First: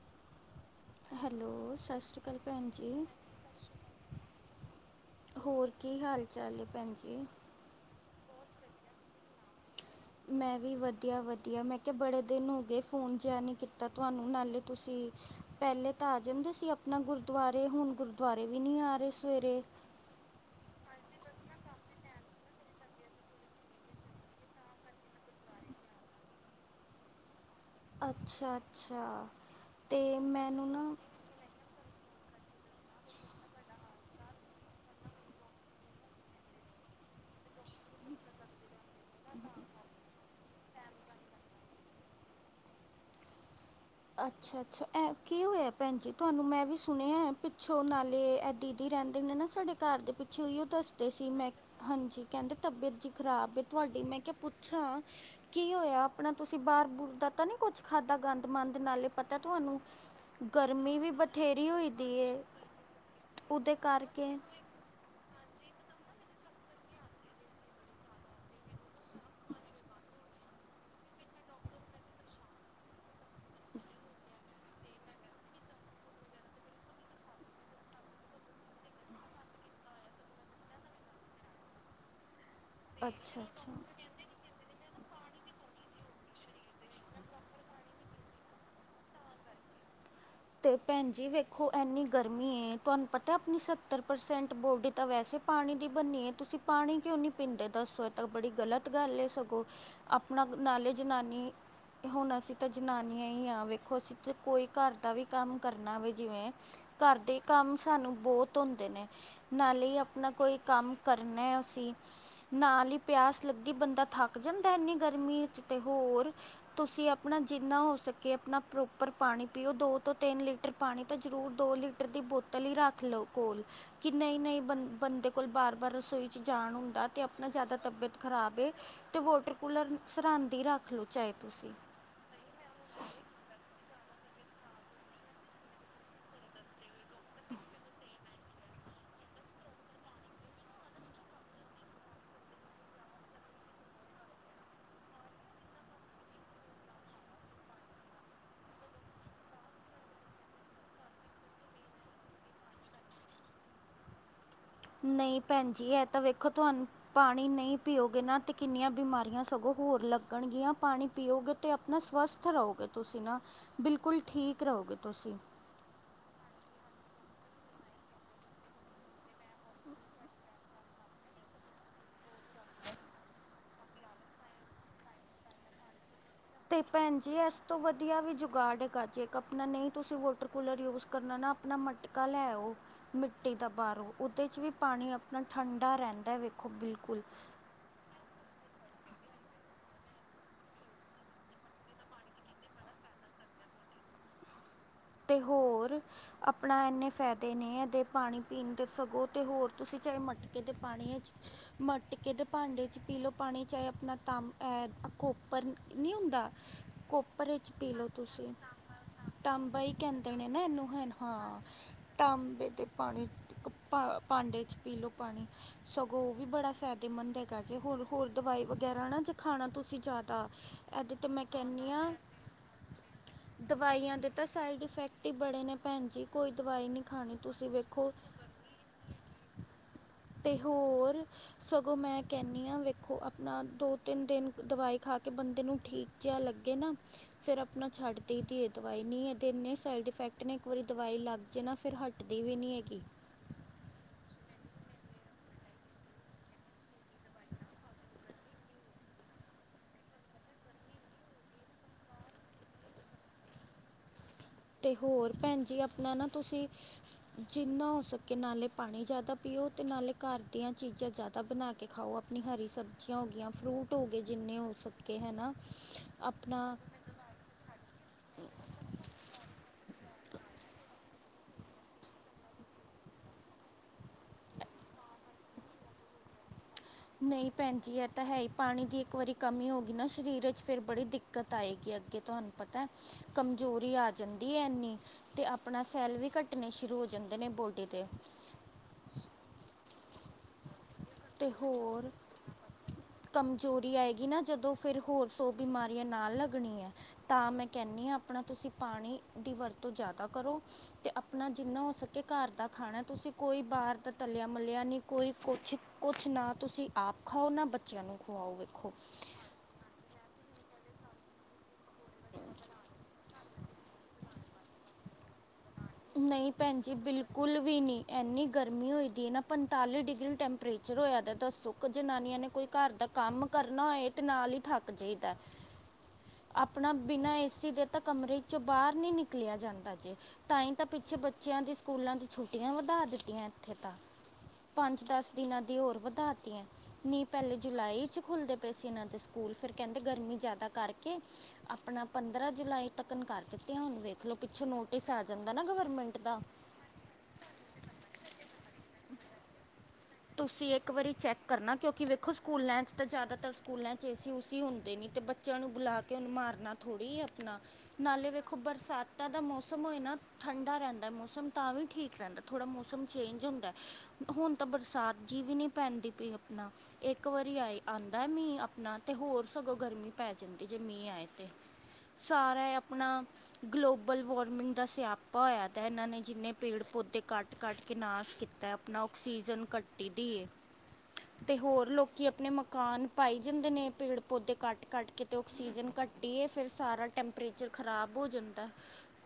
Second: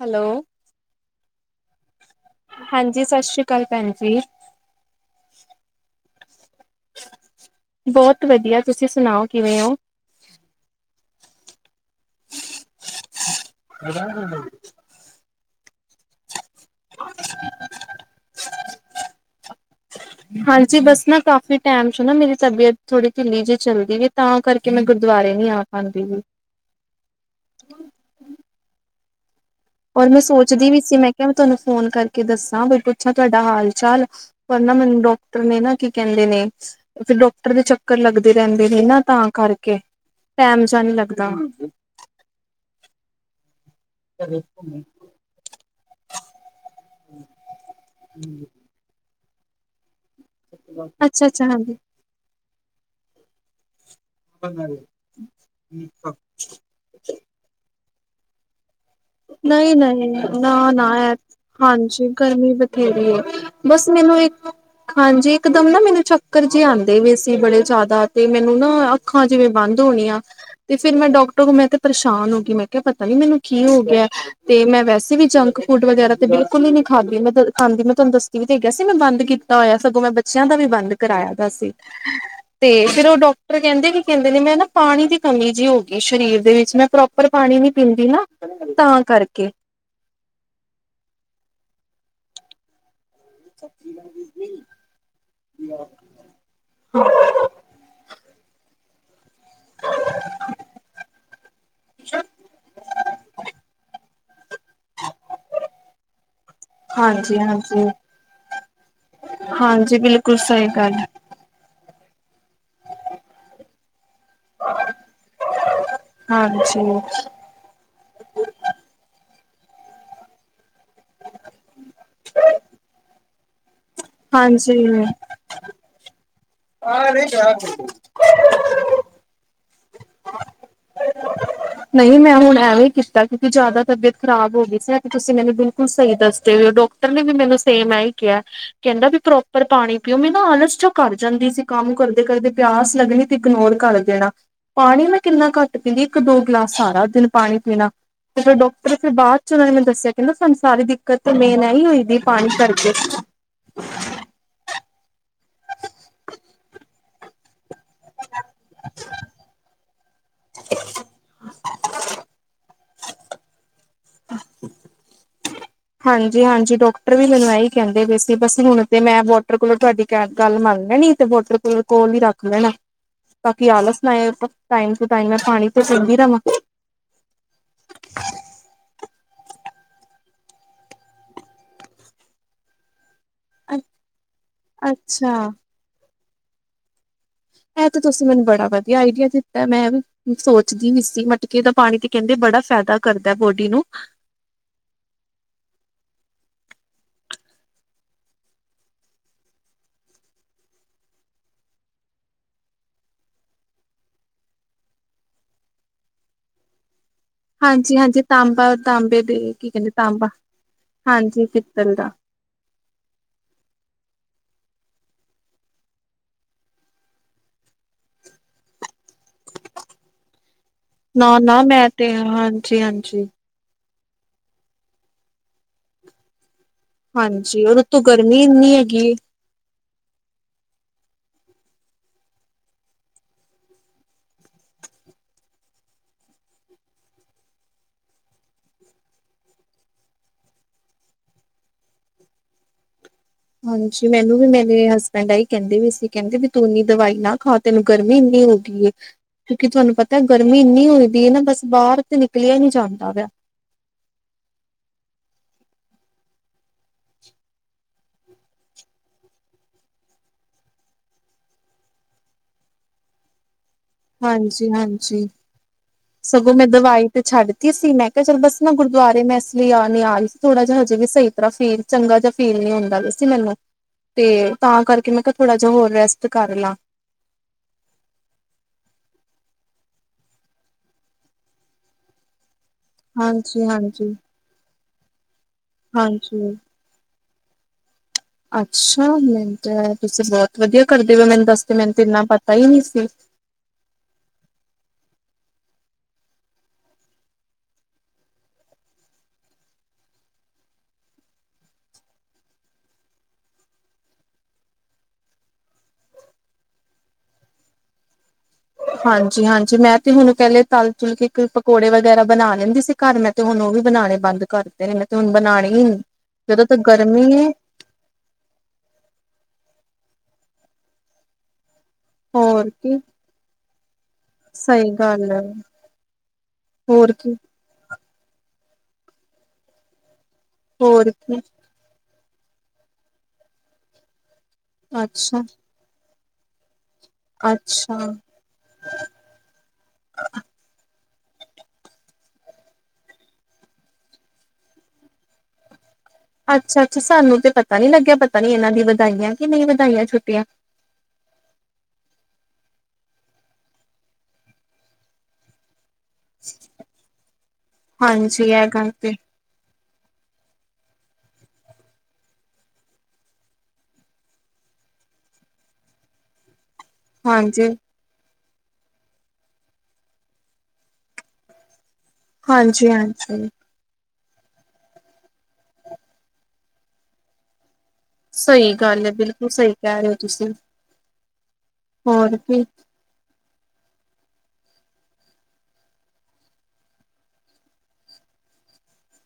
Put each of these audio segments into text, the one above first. Hello. Hello ਸਸ ਰੀ ਕਾਲ ਭੈਣ ਜੀ। ਕਲ ਭੈਨ ਜੀ। ਹੋਰ ਕੀ ਹਾਲ-ਚਾਲ ਏ ਭੈਣ ਜੀ। ਬੋਤ ਵਦੀਆ ਤੁਸੀਂ ਸੁਣਾਓ ਕਿਵੇਂ ਓ। ਮੈਂ ਵੀ ਵਦੀਆ-ਵਦੀਆ ਮੈਂ ਕਿਆ ਬੜੇ ਦਿਨ ਹੋ ਗੇ ਫੋਨ ਜਿਹਾ ਨਈ ਕੀਤਾ ਤੁਹਾਨੂੰ ਨਾਲੇ ਤੁਸੀਂ ਪਹਿਲੇ ਤਾਂ ਆ ਜਾਂਦੇ ਸੀ ਆਪ ਨਾ ਗੁਰਦੁਆਰੇ, ਹੁਨ ਗੁਰਦੁਆਰੇ ਵੀ ਨੀ ਆ ਰੇ ਸਵੇਰੇ। ਹਾਂਜੀ ਬਸ ਨਾ ਕਾਫ਼ੀ ਟਾਈਮ 'ਚ ਨਾ ਮੇਰੀ ਤਬੀਅਤ ਥੋੜ੍ਹੀ ਢਿੱਲੀ ਜੀ ਚੱਲਦੀ ਪਈ ਤਾਂ ਕਰਕੇ ਮੈਂ ਗੁਰਦੁਆਰੇ ਨੀ ਆ ਆਂਦੀ ਪਈ। ਅੱਛਾ-ਅੱਛਾ। ਔਰ ਮੈਂ ਸੋਚਦੀ ਵੀ ਸੀ ਮੈਂ ਕਿਹਾ ਮੈਂ ਤੁਹਾਨੂੰ ਫੋਨ ਕਰਕੇ ਦੱਸਾਂ ਬਾਈ ਪੁੱਛਾਂ ਤੁਹਾਡਾ ਹਾਲ ਚਾਲ। ਪਰ ਨਾ ਮੈਨੂੰ ਡਾਕਟਰ ਨੇ ਨਾ ਕੀ ਕਹਿੰਦੇ ਨੇ ਫਿਰ ਡਾਕਟਰ ਦੇ ਚੱਕਰ ਲੱਗਦੇ ਰਹਿੰਦੇ ਨੇ ਨਾ ਤਾਂ ਕਰਕੇ। ਟੈਮ ਜਾ ਨੀ ਲੱਗਦਾ। ਅੱਛਾ-ਅੱਛਾ, ਐ ਕੀ ਹੋਇਆ ਭੈਣ ਜੀ ਤੁਹਾਨੂੰ? ਮੈਂ ਵੀ ਸੁਣਿਆ ਪਿੱਛੋਂ ਨਾਲੇ ਦੀਦੀ ਰਹਿੰਦੇ ਨੇ ਨਾ ਸਾਡੇ ਘਰ ਦੇ ਪਿੱਛੇ, ਓਹੀਓ ਦੱਸਦੇ ਅੱਛਾ ਸੀ ਅੱਛਾ ਮੈਂ ਹਾਂਜੀ ਕਹਿੰਦੇ ਤਬੀਅਤ ਜੀ ਖ਼ਰਾਬ ਏ ਤੁਹਾਡੀ ਮੈਂ ਕਿਹਾ ਪੁੱਛਾਂ ਕੀ ਹੋਇਆ? ਆਪਣਾ ਤੁਸੀਂ ਬਾਰ ਬੂਰ ਦਾ ਤਾਂ ਨੀ ਕੁੱਛ ਖਾਧਾ ਗੰਦ ਮੰੰਦ ਨਾਲੇ ਪਤਾ ਨਹੀਂ ਤੁਹਾਨੂੰ, ਨਹੀਂ ਨਾ ਨਾ ਗਰਮੀ ਵੀ ਐ ਬਥੇਰੀ ਹੋਈ ਹਾਂਜੀ ਦੀ ਏ। ਗਰਮੀ ਬਥੇਰੀ ਹੈ ਓਦੇ ਬਸ ਮੈਨੂੰ ਕਰਕੇ ਇੱਕ ਹਾਂਜੀ ਇਕਦਮ ਨਾ ਮੈਨੂੰ ਚੱਕਰ ਜੇ ਆਂਦੇ ਪਏ ਸੀ ਬੜੇ ਜਾਦਾ ਤੇ ਮੈਨੂੰ ਨਾ ਅੱਖਾਂ ਜਿਵੇਂ ਬੰਦ ਹੋਣੀਆਂ ਤੇ ਫੇਰ ਮੈਂ ਡਾਕਟਰ ਕੋਲ ਮੈਂ ਤੇ ਪਰੇਸ਼ਾਨ ਹੋ ਗੀ, ਮੈਂ ਕਿਹਾ ਪਤਾ ਨੀ ਮੈਨੂੰ ਕੀ ਹੋ ਗਿਆ। ਤੇ ਮੈਂ ਵੈਸੇ ਵੀ ਜੰਕ ਫੂਡ ਵਗੈਰਾ ਤੇ ਬਿਲਕੁਲ ਈ ਨੀ ਖਾਂਦੀ, ਮੈਂ ਖਾਂਦੀ ਮੈਂ ਤੁਹਾਨੂੰ ਦੱਸੀ ਵੀ ਤੇ ਹੈਗਾ ਸੀ ਮੈਂ ਬੰਦ ਕੀਤਾ ਹੋਇਆ, ਸਗੋਂ ਮੈਂ ਬੱਚਿਆਂ ਦਾ ਵੀ ਬੰਦ ਕਰਾਇਆ ਦਾ ਸੀ। ਹੂੰ। ਤੇ ਫੇਰ ਓ ਡਾਕਟਰ ਕਹਿੰਦੇ ਕਿ ਕਹਿੰਦੇ ਨੇ ਮੈਂ ਨਾ ਪਾਣੀ ਦੀ ਕਮੀ ਜੀ ਹੋ ਗੀ ਸਰੀਰ ਦੇ ਵਿੱਚ, ਮੈਂ ਪ੍ਰੋਪਰ ਪਾਣੀ ਨੀ ਪੀਂਦੀ ਨਾ। ਤਾਂ ਕਰਕੇ। ਤੇ ਭੈਣ ਜੀ ਵੇਖੋ ਐਨੀ ਗਰਮੀ ਏ ਤੁਹਾਨੂੰ ਪਤਾ ਆਪਣੀ ਸੱਤਰ ਪਰਸੈਂਟ ਬੋਡੀ ਤਾਂ ਵੈਸੇ ਪਾਣੀ ਦੀ ਬਣੀ ਏ ਤੁਸੀਂ ਪਾਣੀ ਕਿਉਂ ਨੀ ਪਿੰਦੇ ਦੱਸੋ ਏ ਤਾਂ ਬੜੀ ਗਲਤ ਗੱਲ ਏ ਸਗੋਂ, ਆਪਣਾ ਨਾਲੇ ਜਨਾਨੀ ਹੁਨ ਅਸੀਂ ਤਾਂ ਜਨਾਨੀਆਂ ਈ ਆਂ ਵੇਖੋ ਅਸੀਂ ਤੇ ਕੋਈ ਘਰ ਦਾ ਵੀ ਕੰਮ ਕਰਨਾ ਵੇ ਜਿਵੇਂ ਘਰ ਦੇ ਹਾਂਜੀ ਕੰਮ ਹਾਂਜੀ ਸਾਨੂੰ ਬੋਤ ਹੁੰਦੇ ਨੇ ਨਾਲੇ ਹਾਂਜੀ ਹੀ ਅਪਨਾ ਬਿਲਕੁਲ ਕੋਈ ਸਹੀ ਗੱਲ ਕੰਮ ਕਰ ਨਾ ਅਸੀ ਨਾਲ ਈ ਪਿਆਸ ਲੱਗੀ ਬੰਦਾ ਥੱਕ ਜਾਂਦਾ ਐ ਇਨੀ ਗਰਮੀ 'ਚ ਤੇ ਹੋਰ ਹਾਂਜੀ। ਤੇ ਆਪਣਾ ਜਿੰਨਾ ਹੋ ਸਕੇ ਅਪਣਾ ਪ੍ਰੋਪਰ ਪਾਣੀ ਪੀਓ ਦੋ ਤੋਂ ਤਿੰਨ ਲੀਟਰ ਪਾਣੀ ਤਾਂ ਜ਼ਰੂਰ, ਦੋ ਲੀਟਰ ਦੀ ਬੋਤਲ ਹੀ ਰੱਖ ਲੋਂ ਕੋਲ। ਕਿ ਨਈ-ਨਈ ਹਾਂਜੀ ਬੰ ਬੰਦੇ ਕੋਲ ਬਾਰ-ਬਾਰ ਰਸੋਈ 'ਚ ਜਾਣ ਹੁੰਦਾ ਤੇ ਆਪਣਾ ਜਾਦਾ ਤਬੀਅਤ ਖ਼ਰਾਬ ਏ ਤੇ ਵੋਟਰ ਕੂਲਰ ਸਰਹਾਂਦੀ ਰੱਖ ਲੋ ਚਾਹੇ ਤੁਸੀਂ। ਨਈ ਮੈਂ ਹੁਣ ਐਵੇ ਹੀ ਕੀਤਾ ਕਿਉਂਕਿ ਜਾਦਾ ਤਬੀਅਤ ਖ਼ਰਾਬ ਹੋ ਗਈ ਸੀ ਐ ਤੇ ਤੁਸੀਂ ਮੈਨੂੰ ਬਿਲਕੁਲ ਸਹੀ ਦੱਸਦੇ ਪਏ ਓ ਡਾਕ ਟਰ ਨੇ ਵੀ ਮੈਨੂੰ ਸੇਮ ਐ ਈ ਕਿਹਾ। ਕਹਿੰਦਾ ਵੀ ਪ੍ਰੋਪਰ ਪਾਣੀ ਪੀਓ, ਮੈ ਨਾ ਆਲਸ ਜਾ ਕਰ ਜਾਂਦੀ ਸੀ ਕੰਮ ਕਰਦੇ-ਕਰਦੇ ਪਿਆਸ ਲੱਗਣੀ ਇਗਨੋਰ ਕਰ ਦੇਣਾ, ਪਾਣੀ ਮੈਂ ਕਿੰਨਾ ਘੱਟ ਪੀਂਦੀ, ਇੱਕ ਦੋ ਗਲਾਸ ਸਾਰਾ ਦਿਨ ਪਾਣੀ ਪੀਣਾ। ਤੇ ਫਿਰ ਡਾਕਟਰ ਫਿਰ ਬਾਦ 'ਚ ਓਨਾਂ ਨੇ ਮੈਨ ਦੱਸਿਆ ਕਹਿੰਦਾ ਤੁਹਾਨੂੰ ਸਾਰੀ ਦਿੱਕਤ ਤੇ ਮੇਨ ਐ ਹੀ ਹੋਈ ਦੀ ਪਾਣੀ ਕਰਕੇ। ਨਈ ਭੈਣ ਜੀ ਐ ਤਾਂ ਵੇਖੋ ਤੁਹਾਨੂੰ ਪਾਣੀ ਨਹੀਂ ਪੀਓਗੇ ਨਾ ਤੇ ਕਿੰਨੀਆਂ ਬਿਮਾਰੀਆਂ ਸਗੋਂ ਹੋਰ ਲੱਗਣਗੀਆਂ, ਪਾਣੀ ਪੀਓਗੇ ਤੇ ਅਪਨਾ ਸਵਸਥ ਰਹੋਗੇ ਤੁਸੀਂ ਨਾ, ਬਿਲਕੁਲ ਠੀਕ ਰਹੋਗੇ ਤੁਸੀਂ। ਹਾਂਜੀ, ਹਾਂਜੀ ਡਾਕਟਰ ਵੀ ਮੈਨੂੰ ਐਹੀ ਕਹਿੰਦੇ ਨੇ ਪਏ ਸੀ ਬਸ ਹੁਣ ਤੇ ਮੈਂ ਬਹੁ ਵਾਟਰ ਕੂਲਰ ਤੁਹਾਡੀ ਕ ਗੱਲ ਮੰਨ ਲੈਣੀ, ਤੇ ਵਾਟਰ ਕੂਲਰ ਕੋਲ ਹੀ ਰੱਖ ਲੈਣਾ। ਤਾਂਕੀ ਆਲਸ ਨਾ ਆਏ, ਟਾਈਮ ਟੂ ਟਾਈਮ ਮੈਂ ਪਾਣੀ ਤੇ ਪੀਂਦੀ ਰਵਾਂ। ਤੇ ਭੈਣ ਜੀ ਇਸ ਤੋਂ ਵਧੀਆ ਵੀ ਜੁਗਾੜ ਕਰ ਜਾਏਗਾ, ਆਪਣਾ ਨਹੀਂ ਤੁਸੀਂ ਵੋਟਰ ਕੂਲਰ ਯੂਜ ਕਰਨਾ ਨਾ ਆਪਣਾ ਮਟਕਾ ਲੈ ਆਓ। ਮਿੱਟੀ ਦਾ ਬਾਹਰੋ, ਉਹਦੇ 'ਚ ਵੀ ਪਾਣੀ ਅੱਛਾ ਆਪਣਾ ਠੰਡਾ ਰਹਿੰਦਾ, ਵੇਖੋ ਬਿਲਕੁਲ। ਇਹ ਤੇ ਤੁਸੀਂ ਮੈਨੂੰ ਬੜਾ ਵਧੀਆ ਆਈਡੀਆ ਦਿੱਤਾ ਮੈਂ ਵੀ ਸੋਚਦੀ ਵੀ ਸੀ, ਮਟਕੇ ਦਾ ਪਾਣੀ ਤੇ ਕਹਿੰਦੇ ਬੜਾ ਫਾਇਦਾ ਕਰਦਾ ਬੋਡੀ ਨੂੰ। ਤੇ ਹੋਰ। ਆਪਣਾ ਇੰਨੇ ਫਾਇਦੇ ਨੇ, ਇਹਦੇ ਪਾਣੀ ਪੀਣ ਦੇ ਸਗੋਂ ਤੇ ਹੋਰ ਤੁਸੀਂ ਚਾਹੇ ਮਟਕੇ ਦੇ ਪਾਣੀ ਇਚ ਮਟਕੇ ਦੇ ਭਾਂਡੇ 'ਚ ਪੀ ਲਓ ਪਾਣੀ ਚਾਹੇ ਆਪਣਾ ਤਾਮ, ਕੋੋਪਰ ਨਹੀਂ ਹੁੰਦਾ। ਕੋਪ ਹਾਂਜੀ, ਹਾਂਜੀ, ਤਾਂਬਾ, ਤਾਂਬੇ ਤਾਂਬਾ ਹੀ ਕਹਿੰਦੇ ਨੇ ਨਾ ਇਹਨੂੰ ਹੈ ਹਾਂਜੀ ਹਾਂ, ਪਿੱਤਲ ਦਾ ਤਾਂਬੇ ਦੇ ਪਾਣੀ ਭ, ਭਾਂਡੇ 'ਚ ਪੀ ਲਓ ਪਾਣੀ। ਸਗੋਂ ਉਹ ਵੀ ਬੜਾ ਫ਼ਾਇਦੇਮੰਦ ਹੈਗਾ ਜੇ, ਹੋਰ, ਹੋਰ ਦਵਾਈ ਵਗੈਰਾ ਨਾ ਜੇ ਖਾਣਾ ਤੁਸੀਂ ਜ਼ਿਆਦਾ ਐਦੇ ਤੇ ਮੈਂ ਨਾ-ਨਾ ਕਹਿਨੀ ਤੇ ਆ ਹਾਂਜੀ-ਹਾਂਜੀ-ਹਾਂਜੀ ਦਵਾਈਆਂ ਦੇ ਤਾਂ ਸਾਈਡ ਇਫੈਕਟ ਹੀ ਬੜੇ ਨੇ ਭੈਣ ਜੀ, ਕੋਈ ਦਵਾਈ ਨਹੀਂ ਖਾਣੀ ਹਾਂਜੀ, ਤੁਸੀਂ ਹੋਰ ਉਤੋਂ ਵੇਖੋ ਗਰਮੀ ਏਨੀ ਹੈਗੀ ਏ। ਤੇ ਹੋਰ। ਸਗੋਂ ਮੈਂ ਕਹਿੰਨੀ ਆਂ, ਵੇਖੋ ਆਪਣਾ ਦੋ- ਤਿੰਨ ਦਿਨ ਦਵਾਈ ਖਾ ਕੇ ਬੰਦੇ ਨੂੰ ਠੀਕ ਜਿਆਂ ਲੱਗੇ ਨਾ ਫਿਰ ਆਪਣਾ ਛੱਡ ਦੇਈ ਦੀਏ ਦਵਾਈ, ਨਹੀਂ ਇਹਦੇ ਇੰਨੇ ਸਾਈਡ ਇਫੈਕਟ ਨੇ ਇੱਕ ਵਾਰੀ ਦਵਾਈ ਲੱਗ ਜੇ ਨਾ ਫਿਰ ਹਟ ਹਟਦੀ ਵੀ ਨਹੀਂ ਹੈਗੀ। ਹਾਂਜੀ, ਮੈਨੂੰ ਵੀ ਮੇਰੇ ਹਸਬੈਂਡ ਐਹੀ ਕਹਿੰਦੇ ਵੀ ਸੀ ਕਹਿੰਦੇ ਵੀ ਤੂੰ ਇੰਨੀ ਦਵਾਈ ਨਾ ਖਾ ਤੈਨੂੰ ਗਰਮੀ ਏਨੀ ਹੋ ਗਈ ਏ। ਕਿਉਂਕਿ ਤੁਹਾਨੂੰ ਪਤਾ ਗਰਮੀ ਇੰਨੀ ਹੋਈਦੀ ਏ ਨਾ, ਬਸ ਬਾਹਰ ਤੇ ਨਿਕਲਿਆ ਹੀ ਨਹੀਂ ਜਾਂਦਾ ਪਿਆ। ਤੇ ਹੋਰ ਭੈਨ ਜੀ ਆਪਨਾ ਨਾ ਤੁਸੀ, ਜਿੰਨਾ ਹੋ ਸਕੇ ਨਾਲੇ ਪਾਨੀ ਜ਼ਿਆਦਾ ਪੀਓ ਤੇ ਨਾਲੇ ਘਰ ਦੀਆਂ ਚੀਜ਼ਾਂ ਜ਼ਿਆਦਾ ਬਨਾ ਕੇ ਖਾਓ, ਆਪਨੀ ਹਰੀ ਸਬਜ਼ੀਆਂ ਹੋ ਗਈਆਂ, ਫਰੂਟ ਟ ਹੋਗੇ ਜਿੰਨੇ ਹੋ ਸਕੇ ਹਾਂਜੀ-ਹਾਂਜੀ ਹਨਾ, ਸਗੋਂ ਮੈਂ ਆਪਨਾ ਦਵਾਈ ਤੇ ਛੱਡਤੀ ਸੀ, ਮੈਂ ਕਿਹਾ ਚੱਲ ਬਸ ਨਾ ਗੁਰਦੁਆਰੇ ਮੈਂ ਇਸ ਲਈ ਆ ਨੀ ਆ ਰਹੀ ਸੀ ਥੋੜਾ ਜਿਹਾ ਹਜੇ ਵੀ ਸਹੀ ਤਰਾਹ ਫੀਲ ਚੰਗਾ ਜਿਹਾ ਫੀਲ ਨੀ ਹੁੰਦਾ ਪਿਆ ਸੀ ਮੈਨੂੰ, ਤੇ ਤਾਂ ਕਰਕੇ ਮੈਂ ਕਿਹਾ, ਥੋੜਾ ਜਿਹਾ ਹੋਰ ਰੈਸਟ ਕਰ ਲਾਂ। ਨਹੀਂ ਭੈਨ ਜੀ, ਇਹ ਤਾਂ ਹੈ ਹੀ ਪਾਣੀ ਦੀ ਇੱਕ ਵਾਰੀ ਕਮੀ ਹੋ ਗਈ ਨਾ ਸਰੀਰ ਵਿੱਚ ਫਿਰ ਬੜੀ ਦਿੱਕ ਦਿੱਕਤ ਆਏਗੀ ਅੱਗੇ ਤੁਹਾਨੂੰ ਪਤਾ, ਕਮਜ਼ੋਰੀ ਆ ਹਾਂਜੀ-ਹਾਂਜੀ, ਹਾਂਜੀ। ਜਾਂਦੀ ਤ ਇੰਨੀ, ਤੇ ਆਪਣਾ ਸੈੱਲ ਵੀ ਹਾਂਜੀ, ਕੱਟਨੇ ਸ਼ੁਰੂ ਹੋ ਜਾਂਦੇ ਨੇ ਬੋਡੀ ਦੇ। ਅੱਛਾ, ਮੈਨੂੰ ਤਾਂ ਤੁਸੀਂ ਬਹੁਤ ਵਧੀਆ ਕਰਦੇ ਹੋ ਮੈਨੂੰ ਤੇ ਦੱਸਦੇ ਮੈਨੂੰ ਤੇ ਹੋਰ ਇੰਨਾ ਪਤਾ ਹੀ ਨਹੀਂ ਸੀ। ਕਮਜ਼ੋਰੀ ਆਏਗੀ ਨਾ ਜਦੋਂ, ਫਿਰ ਹੋਰ ਸੌ ਬਿਮਾਰੀਆਂ ਨਾਲ ਲੱਗਣੀਯਾਂ। ਤਾਂ ਮੈਂ ਕਹਿੰਨੀ ਆ ਆਪਣਾ ਤੁਸੀਂ ਪਾਣੀ, ਦੀ ਵਰਤੋਂ ਜ਼ਿਆਦਾ ਕਰੋ ਤੇ ਅਪ ਅਪਨਾ ਜਿੰਨਾ ਹੋ ਸਕੇ, ਘਰ ਦਾ ਖਾਣਾ ਤੁਸੀਂ ਕੋਈ ਬਾਹਰ ਦਾ ਤੱਲਿਆ ਮੱਲਿਆ ਨਹੀਂ ਕੋਈ ਕੁਛ ਕੁਛ ਨਾ ਤੁਸੀਂ ਆਪ ਖਾਓ, ਨਾ ਬੱਚਿਆਂ ਨੂੰ ਖਵਾਓ। ਵੇਖੋ ਹਾਂਜੀ -ਹਾਂਜੀ, ਮੈਂ ਤੇ ਹੁਨ ਪਹਿਲੇ ਤਲ ਤੁਲ ਕੇ ਪਕੌੜੇ ਵਗੈਰਾ ਬਨਾ ਲੈਂਦੀ ਸੀ ਘਰ, ਮੈਂ ਤੇ ਹੁਨ ਓਹ ਵੀ ਬਣਾਉਨੇ ਬੰਦ ਕਰਤੇ ਨੇ ਮੈਂ ਤੇ ਹੁਨ ਬਣਾਨੇ ਨਹੀਂ ਭੈਨ ਜੀ ਬਿਲਕੁਲ ਵੀ ਨੀ। ਇੰਨੀ ਗਰਮੀ ਹੋਈ ਦੀ ਨਾ, ਪੰਤਾਲੀ ਡਿਗਰੀ ਟੈਂਪਰੇਚਰ ਹੋਇਆ ਤਾਂ ਦੱਸੋ। ਜਨਾਨੀਆਂ ਨੇ ਕੋਈ ਹੋਰ ਘਰ ਕੀ ਦਾ ਕੰਮ ਕਰਨਾ ਹੋਏ। ਨਾਲ ਈ ਥੱਕ ਸਹੀ ਗੱਲ ਜਾਈਦਾ, ਹੈ ਅਪਣਾ ਹੋਰ ਕੀ ਬਿਨਾਂ ਏਸੀ ਦੇ ਤਾਂ ਕਮਰੇ ਚੋਂ ਬਾਹਰ ਨੀ ਨਿਕਲਿਆ ਜਾਂਦਾ ਜੇ ਤਾਂ ਹੀ ਤਾਂ ਹੋਰ ਪਿੱਛੇ ਕੀ ਬੱਚਿਆਂ ਦੇ ਸਕੂਲਾਂ ਦੀ ਛੁੱਟੀਆਂ ਵਧਾ ਦਿੱਤੀਆਂ ਇੱਥੇ ਤਾਂ ਪੰਜ ਦਸ ਦਿਨਾਂ ਦੀ ਹੋਰ ਵਧਾਤੀਆਂ। ਨਈਂ ਪਹਿਲੇ ਅੱਛਾ-ਅੱਛਾ ਜੁਲਾਈ ਚ ਖੁਲਦੇ ਪੇ ਸੀਨਾਂ ਦੇ ਸਕੂਲ ਫਿਰ ਕਹਿੰਦੇ ਗਰਮੀ ਜ਼ਿਆਦਾ ਕਰਕੇ ਆਪਣਾ ਪੰਦਰਾਂ ਜੁਲਾਈ ਤੱਕ ਕਰ ਦਿੱਤੇ ਹੁਨ ਵੇਖ ਲੋ ਪਿੱਛੋਂ ਨੋਟਿਸ ਆ ਜਾਂਦਾ ਨਾ ਗਵਰਮੈਂਟ ਦਾ। ਅੱਛਾ ਅੱਛਾ, ਸਾਨੂੰ ਤੇ ਪਤਾ ਨੀ ਲੱਗਿਆ ਪਤਾ ਨੀ ਇਹਨਾਂ ਦੀ ਵਧਾਈਆਂ ਕਿ ਨਈਂ ਵਧਾਈਆਂ ਛੁਟ ਤੁਸੀਂ ਇੱਕ ਵਾਰੀ ਚੈੱਕ ਕਰਨਾ ਕਿਉਂਕਿ ਵੇਖੋ ਸਕੂਲਾਂ ਚ ਤਾਂ ਜ਼ਿਆਦਾਤਰ ਸਕੂਲਾਂ ਚ ਏ ਸੀ ਉਸੀ ਹੁੰਦੇ ਨਈ ਅਤੇ ਬੱਚਿਆਂ ਨੂੰ ਬੁਲਾ ਉਹਨੂੰ ਮਾਰਨਾ ਥੋੜੀ ਏ ਆਪਨਾ ਨਾਲੇ ਹਾਂਜੀ ਵੇਖੋ ਇਹ ਗੱਲ ਤੇ ਬਰਸਾਤਾਂ ਦਾ ਮੌਸਮ ਹੋਏ ਨਾ ਠੰਡਾ ਰਹਿੰਦਾ ਮੌਸਮ ਤਾਂ ਵੀ ਠੀਕ ਰਹਿੰਦਾ ਥੋੜਾ ਮੌਸਮ ਚੇਂਜ ਹੁੰਦਾ ਹੁਨ ਤਾਂ ਬਰਸਾਤ ਜੀ ਵੀ ਨ੍ਹੀਂ ਪੈਂਦੀ ਪਈ ਆਪਨਾ, ਇੱਕ ਵਾਰੀ ਆਈ। ਆਂਦਾ ਮੀਂਹ ਆਪਨਾ ਤੇ ਹੋਰ ਸਗੋਂ ਗਰਮੀ ਪੈ ਜਾਂਦੀ ਜੇ ਮੀਂਹ ਆਏ ਤੇ। ਸਾਰਾ ਆਪਨਾ ਹਾਂਜੀ-ਹਾਂਜੀ-ਹਾਂਜੀ ਗਲੋਬਲ ਵਾਰਮਿੰਗ ਦਾ ਸਿਆਪਾ ਹੋਇਆ ਦਾ ਇਹਨਾਂ ਨੇ ਜਿੰਨੇ ਪੇੜ ਪੌਦੇ ਕਟ ਕੱਟ ਕੇ ਨਾਸ਼ ਕੀਤਾ ਸਹੀ ਆਪਨਾ। ਗੱਲ ਹੈ ਬਿਲਕੁਲ [unintelligible] ਸਹੀ ਕਹਿ ਕੱਟੀ ਰਹੇ ਹੋ ਦੀ ਏ ਤੁਸੀਂ ਤੇ ਹੋਰ ਲੋਕੀ ਹੋਰ ਆਪਨੇ ਕੀ ਮਕਾਨ ਕਾਨ ਪਾਈ ਜਾਂਦੇ ਨੇ ਪੇੜ ਪੌਦੇ ਕੱਟ-ਕੱਟ ਕੇ ਤੇ ਆਕਸੀਜਨ ਘੱਟਦੀ ਏ ਫੇਰ ਸਾਰਾ ਟੈਂਪਰੇਚਰ ਖ਼ਰਾਬ ਹੋ ਜਾਂਦਾ,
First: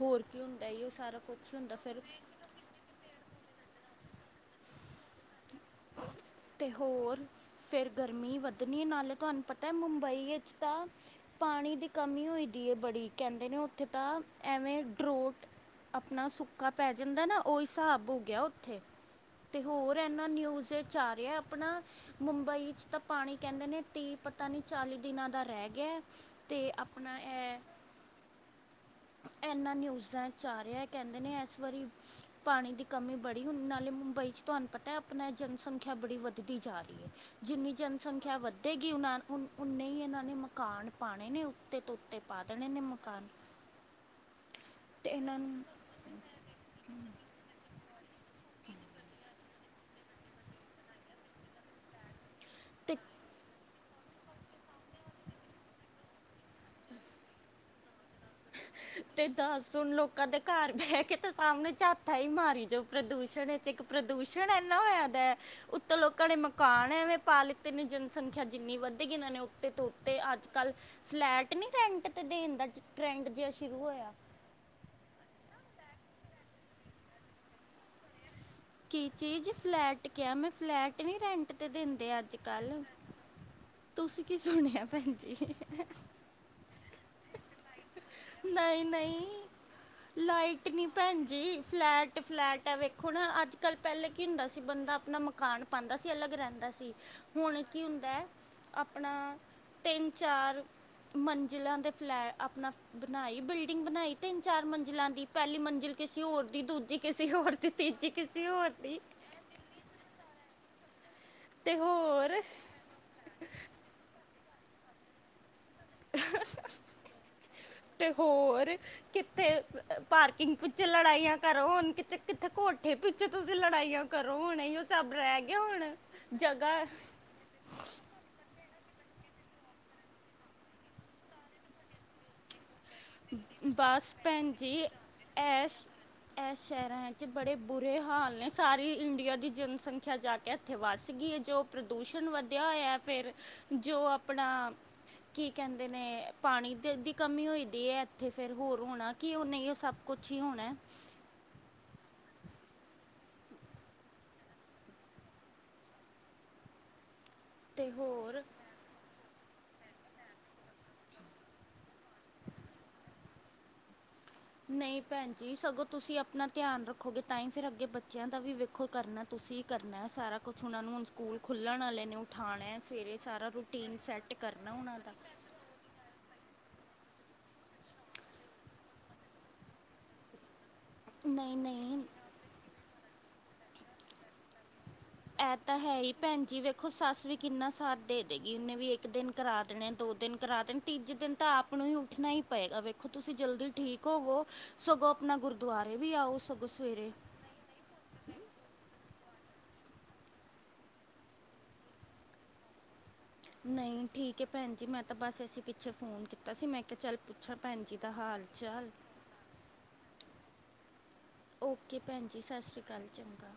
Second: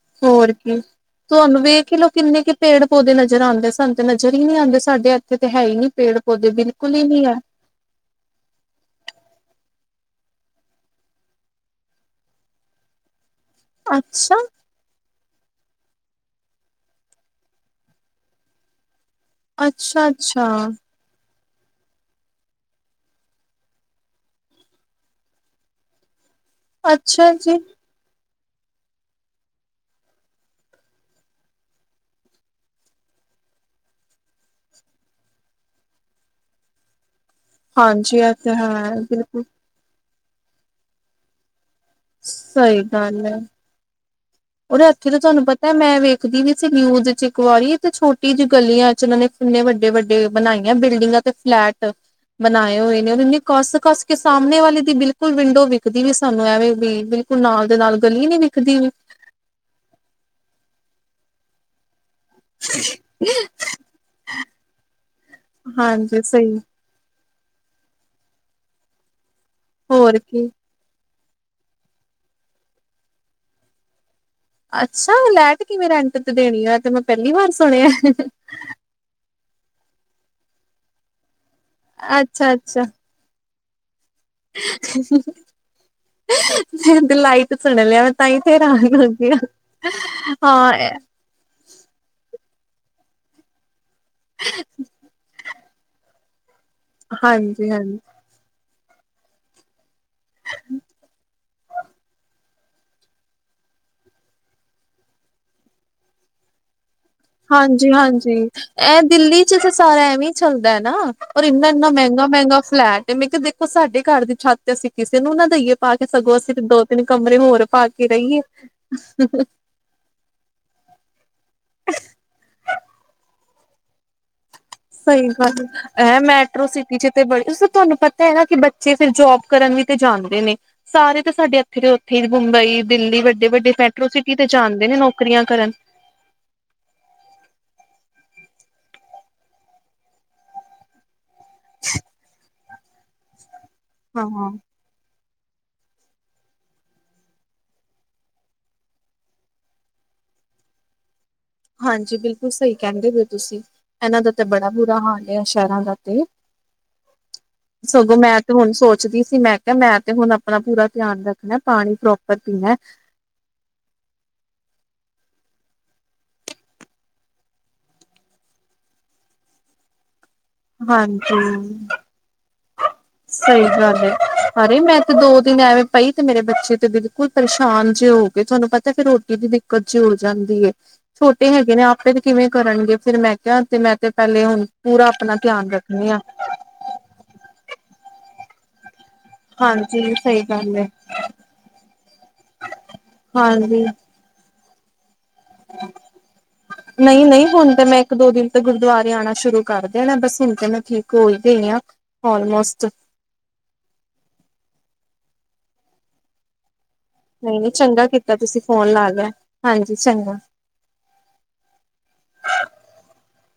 ਹੋਰ ਕੀ ਹੁੰਦਾ ਏਹਿਓ ਸਾਰਾ ਕੁਛ ਤੁਹਾਨੂੰ ਹੁੰਦਾ ਵੇਖ ਹੀ ਫੇਰ ਲੋ ਕਿੰਨੇ ਕੁ ਪੇੜ ਪੌਦੇ ਨਜ਼ਰ ਆਂਦੇ ਸਾਨੂੰ ਤੇ ਨਜ਼ਰ ਈ ਨੀ ਆਂਦੇ ਸਾਡੇ ਇੱਥੇ ਤੇ ਹੈ ਈ ਨ੍ਹੀਂ ਪੇੜ। ਪੌਦੇ ਤੇ ਬਿਲਕੁਲ ਹੀ ਹੋਰ ਨਹੀਂ ਹੈ ਫੇਰ ਗਰਮੀ ਵੱਧਨੀ ਏ ਨਾਲੇ ਤੁਹਾਨੂੰ ਪਤਾ ਮੁੰਬਈ ਵਿੱਚ ਤਾਂ ਪਾਣੀ ਦੀ ਕਮੀ ਹੋਈ ਦੀ ਏ ਬੜੀ ਕਹਿੰਦੇ ਨੇ ਓਥੇ ਤਾਂ ਅੱਛਾ ਐਵੇਂ ਡਰੋਟ ਆਪਨਾ ਸੁੱਕਾ ਪੈ ਜਾਂਦਾ ਏ ਨਾ ਓਹ ਹਿਸਾਬ ਹੋ ਗਿਆ ਓਥੇ ਤੇ ਹੋਰ ਅੱਛਾ ਇਹਨਾਂ ਅੱਛਾ ਨਿਊਜ਼ ਚ ਆ ਰਿਹਾ ਆਪਣਾ। ਮੁੰਬਈ ਚ ਤਾਂ ਪਾਣੀ ਕਹਿੰਦੇ ਨੇ ਤੀ੍ਹ ਪਤਾ ਨੀ ਚਾਲੀ ਦਿਨਾਂ ਦਾ ਰਹਿ ਗਿਆ ਏ। ਅਤੇ ਆਪਨਾ ਅੱਛਾ ਇਹ ਜੀ ਇਨਾਂ ਨਿਊਜ਼ਾਂ ਚ ਆ ਰਿਹਾ ਕਹਿੰਦੇ ਨੇ ਇਸ ਵਾਰੀ ਪਾਣੀ ਦੀ ਕਮੀ ਬੜੀ ਹੁਨ ਨਾਲੇ ਮੁੰਬਈ ਚ ਤੁਹਾਨੂੰ ਪਤਾ ਐ, ਆਪਨਾ ਜਨਸੰਖਿਆ ਬੜੀ ਵੱਧਦੀ ਜਾ ਰਹੀ ਏ। ਜਿੰਨੀ ਹਾਂਜੀ ਇਹ ਜਨਸੰਖਿਆ ਤਾਂ ਹੈ ਵੱਧੇਗੀ ਓਹਨਾਂ ਬਿਲਕੁਲ ਉਨ ਉਨੇ ਹੀ ਇਹਨਾਂ ਨੇ ਮਕਾਨ ਪਾਉਣੇ ਨੇ ਉੱਤੇ ਤੋ ਤੇ ਪਾ ਦੇਨੇ ਨੇ ਸਹੀ ਮਕਾਨ। ਓਹਦੇ ਅਤੇ ਐਥੇ ਤੇ ਇਹਨਾਂ ਤੁਹਾਨੂੰ ਨੂੰ ਪਤਾ ਮੈਂ ਵੇਖਦੀ ਵੀ ਸੀ ਨਿਊਜ਼ ਚ। ਕੁਆਰੀ ਤੇ ਛੋਟੀ ਜਿਹੀ ਗਲੀਆਂ ਚ ਇਹਨਾਂ ਨੇ ਕਿੰਨੇ ਵੱਡੇ-ਵੱਡੇ ਬਣਾਈਆਂ ਬਿਲਡਿੰਗਾਂ ਤੇ ਫਲੈਟ। ਬਣਾਏ ਅਤੇ ਹੋਏ ਨੇ ਇਨੇ ਕੱਸ-ਕੱਸ ਕੇ ਸਾਹਮਣੇ ਵਾਲੇ ਦੀ ਬਿਲਕੁਲ ਵਿੰਡੋ ਵਿਖਦੀ ਵੀ ਸਾਨੂੰ ਐਵੇਂ ਵੀ ਬਿਲਕੁਲ ਨਾਲ ਦੇ ਨਾਲ ਗਲੀ ਨੀ ਵਿਖਦੀ ਵੀ ਤੇ ਦੱਸ ਹੁਣ ਲੋਕਾਂ ਦੇ ਘਰ ਬਹਿਕੇ ਤੇ ਸਾਹਮਣੇ ਚਾ ਥ ਹੀ ਮਾਰੀ ਜਾਓ ਪ੍ਰਦੂਸ਼ਣ ਵਿਚ ਇਕ ਪ੍ਰਦੂਸ਼ਣ ਇਨਾ ਹੋਇਆ ਦਾ ਉਤੋਂ ਹਾਂਜੀ ਲੋਕਾਂ ਨੇ ਸਹੀ ਮਕਾਨ ਐਂਵੇਂ ਪਾ ਲਿੱਤੇ ਨੇ ਜਨਸੰਖਿਆ ਜਿਨੀ ਵੱਧੇਗੀ ਇਹਨਾਂ ਨੇ ਉਤੇ ਤ ਹੋਰ ਉਤੇ ਕੀ ਅਜ-ਕਲ ਫਲੈਟ ਨੀਂ ਰੈਂਟ ਤੇ ਦੇਣ ਦਾ ਟਰੈਂਡ ਜੇਹਾ ਸ਼ੁਰੂ ਹੋਇਆ। ਅਛਾ ਲੈਟ ਕਿਵੇ ਰੈਂਟ ਤੇ ਦੇਣੀ ਆ ਤੇ ਮੈ ਪਹਿਲੀ ਵਾਰ ਸੁਣਿਆ। ਕੀ ਚੀਜ਼ ਫਲੈਟ ਕਿਹਾ ਮੈਂ, ਫਲੈਟ ਨੀਂ ਰੈਂਟ ਤੇ ਦਿੰਦੇ ਅਜ-ਕਲ ਅੱਛਾ-ਅੱਛਾ ਤੁਸੀ ਕੀ ਸੁਣਿਆ ਭੈਣਜੀ ਦੀ ਲਾਈਟ ਸੁਣ ਲਿਆ ਮੈ ਤਾਂ ਹੀ ਨਹੀਂ ਹਰਾਨ ਹੋਈ ਨਹੀਂ ਪਈ ਆਂ। ਲਾਈਟ ਹਾਂ ਨਹੀਂ ਇਹ ਭੈਣ ਜੀ ਫਲੈਟ-ਫਲੈਟ ਏ, ਵੇਖੋ ਨਾ ਅਜ-ਕਲ ਪਹਿਲਾਂ ਕੀ ਹੁੰਦਾ ਸੀ ਬੰਦਾ ਆਪਣਾ ਮਕਾਨ ਪਾਂਦਾ ਸੀ, ਅਲੱਗ ਰਹਿਦਾ ਸੀ। ਹੁਣ ਕੀ ਹਾਂਜੀ-ਹਾਂਜੀ ਹੁੰਦਾ ਐ। ਆਪਣਾ ਤਿੰਨ ਚਾਰ ਮੰਜ਼ਿਲਾ ਦੇ ਫਲੈਟ ਆਪਣਾ ਬਣਾਈ ਬਿਲਡਿੰਗ ਬਣਾਈ, ਤਿੰਨ- ਚਾਰ ਮੰਜ਼ਿਲਾ ਦੀ, ਪਹਿਲੀ ਮੰਜ਼ਿਲ ਕਿਸੇ ਹੋਰ ਦੀ, ਦੂਜੀ- ਕਿਸੇ ਹੋਰ ਦੀ, ਤੀਜੀ ਕਿਸੇ ਹੋਰ ਦੀ- ਉੱਥੇ ਤਾਂ ਸਾਰਾ ਐਵੇ ਹੀ ਚੱਲਦਾ ਹੈ ਨਾ- ਔਰ ਇੰਨਾ- ਤੇ ਇੰਨਾ ਮਹਿੰਗਾ- ਹੋਰ ਮਹਿੰਗਾ ਫਲੈਟ, ਮੈ ਕਿਹਾ ਦੇਖੋ ਸਾਡੇ ਘਰ ਦੀ ਛੱਤ ਅਸੀ ਕਿਸੇ ਨੂੰ ਨਾ ਦਈਏ- ਪਾ ਕੇ ਸਗੋਂ ਅਸੀ ਤੇ ਦੋ- ਤਿੰਨ ਕਮਰੇ ਹੋਰ ਪਾ ਕੇ ਤੇ ਰਹੀਏ- ਹੋਰ ਕਿੱਥੇ ਪਾਰਕਿੰਗ ਪਿੱਛੇ ਲੜਾਈਆਂ ਕਰੋ, ਹੁਣ ਕਿ ਕਿਥੇ ਕੋਠੇ ਪਿੱਛੇ ਤੁਸੀ ਲੜਾਈਆਂ। ਕਰੋ ਹੁਣ, ਉਹ ਸਭ ਸਹੀ ਰਹਿ ਗਿਆ ਗੱਲ ਹੁਣ, ਐ ਮੈਟਰੋ ਜਗ੍ਹਾ। ਸਿਟੀ ਚ ਤੇ ਬੜੇ ਤੁਹਾਨੂੰ ਪਤਾ ਹੈ ਨਾ, ਕਿ ਬੱਚੇ ਫਿਰ ਜੋਬ ਕਰਨ ਵੀ ਤੇ ਜਾਦੇ ਨੇ- ਸਾਰੇ ਤਾਂ ਸਾਡੇ ਇਥੇ ਦੇ ਉਥੇ ਹੀ ਮੁੰਬਈ- ਦਿੱਲੀ ਵੱਡੇ- ਵੱਡੇ ਮੈਟਰੋ ਬਸ ਸਿਟੀ ਤੇ ਭੈਣ ਜੀ ਜਾਂਦੇ ਨੇ ਨੌਕਰੀਆਂ ਕਰਨ- ਐਸ ਇਹ ਸ਼ਹਿਰਾਂ ਵਿਚ ਬੜੇ ਬੁਰੇ ਹਾਲ ਨੇ, ਸਾਰੀ ਇੰਡੀਆ ਦੀ ਜਨਸੰਖਿਆ ਜਾ ਕੇ ਇਥੇ ਵਸ ਗਈ। ਜੋ ਪ੍ਰਦੂਸ਼ਣ ਵਧਿਆ ਹੋਇਆ ਫਿਰ, ਜੋ ਹਾਂ ਆਪਣਾ। ਕੀ ਕਹਿੰਦੇ ਨੇ, ਪਾਣੀ ਦੇ ਦੀ ਕਮੀ ਹੋਈ- ਤੇ ਇਥੇ ਫੇਰ ਹੋਰ ਹੋਣਾ ਕਿ ਉਹ ਨਹੀ ਉਹ ਸਭ ਕੁਛ ਹੀ ਹੋਣਾ। ਹਾਂਜੀ ਬਿਲਕੁਲ ਸਹੀ ਕਹਿੰਦੇ ਹੋ ਤੁਸੀ, ਇਹਨਾ ਦਾ ਤੇ ਬੜਾ ਬੁਰਾ ਹਾਲ ਆ ਸ਼ਹਿਰਾਂ ਦਾ ਤੇ- [inaudible] ਸਗੋਂ ਮੈਂ ਹੋਰ ਤੇ ਹੁਣ ਸੋਚ- ਪੁਛਦੀ ਸੀ, ਮੈ ਕਿਹਾ ਮੈ ਤੇ ਹੁਣ ਆਪਣਾ ਪੂਰਾ ਧਿਆਨ ਰੱਖਣਾ, ਪਾਣੀ ਪ੍ਰੋਪਰ ਪੀਣਾ। ਨਹੀ ਭੈਣ ਜੀ, ਸਗੋਂ ਤੁਸੀ ਆਪਣਾ ਧਿਆਨ ਰੱਖੋਗੇ ਤਾਂ ਹੀ ਫਿਰ ਅੱਗੇ ਬੱਚਿਆਂ ਦਾ ਵੀ ਵੇਖੋ ਕਰਨਾ- ਤੁਸੀ ਕਰਨਾ ਸਾਰਾ- ਕੁਛ ਉਹਨਾਂ ਨੂੰ ਹੁਣ ਸਕੂਲ ਹਾਂਜੀ ਖੁਲਣ ਵਾਲੇ ਨੇ, ਉਠਾਣਾ ਸਵੇਰੇ ਸਾਰਾ ਰੂਟੀਨ ਸੈਟ ਕਰਨਾ ਉਹਨਾਂ ਦਾ- ਨ ਐਵੇ ਪਈ, ਤੇ ਮੇਰੇ ਬੱਚੇ ਤੇ ਬਿਲਕੁਲ ਪਰੇਸ਼ਾਨ ਜਿਹੇ ਹੋ ਗਏ, ਤੁਹਾਨੂੰ ਪਤਾ ਫੇਰ ਰੋਟੀ ਦੀ ਦਿੱਕਤ ਜਿ ਹੋ ਜਾਦੀ ਹੈ। ਛੋਟੇ ਨਹੀਂ ਹੈਗੇ ਨੇ, ਨਹੀਂ ਆਪੇ ਤੇ ਕਿਵੇਂ ਕਰਨਗੇ ਫੇਰ ਮੈ ਕਿਹਾ ਤੇ ਮੈਂ ਤੇ ਪਹਿਲੇ ਹੁਣ- ਪੂਰਾ ਆਪਣਾ ਧਿਆਨ ਰੱਖਨੀ ਆ। ਦੇਖੋ ਸੱਸ ਵੀ ਕਿਨਾ ਸਾਥ ਦੇ ਦੇਗੀ, ਉਹਨੇ ਵੀ ਇੱਕ ਦਿਨ- ਕਰਾ ਦੇਣੇ, ਦੋ ਹਾਂਜੀ ਦਿਨ ਸਹੀ ਕਰਾ ਗੱਲ ਦੇਣੇ, ਏ ਤੀਜੇ ਦਿਨ ਤਾਂ ਆਪ ਨੂੰ ਹੀ ਉਠਣਾ ਹੀ ਪਏਗਾ ਵੇਖੋ ਤੁਸੀ ਜਲਦੀ ਹਾਂਜੀ। ਠੀਕ ਹੋਵੋ- ਸਗੋਂ ਆਪਣਾ ਗੁਰਦੁਆਰੇ ਵੀ ਆਓ, ਸਗੋ ਸਵੇਰੇ- ਨਹੀ ਹੁਣ ਤੇ ਮੈ- ਇਕ- ਦੋ ਦਿਨ ਤੇ ਗੁਰਦੁਆਰੇ ਆਉਣਾ ਸ਼ੁਰੂ ਕਰ ਦੇਣਾ, ਬਸ ਹੁਣ ਤੇ ਮੈ ਠੀਕ ਹੋ ਹੀ ਗਈ ਹਾਂ, ਆਲਮੋਸਟ ਨਹੀ, ਠੀਕ ਹੈ ਭੈਣ ਜੀ, ਮੈ ਤਾਂ ਬਸ ਅਸੀ ਪਿੱਛੇ ਫੋਨ ਕੀਤਾ ਸੀ, ਮੈ ਕਿਹਾ ਚਲ- ਨਹੀ- ਨਹੀਂ ਚੰਗਾ ਕੀਤਾ ਤੁਸੀ ਫੋਨ ਲਾ ਲਿਆ, ਹਾਂਜੀ ਚੰਗਾ- ਓਕੇ ਭੈਣ ਜੀ, ਸਤਿ ਸ਼੍ਰੀ ਅਕਾਲ, ਚੰਗਾ।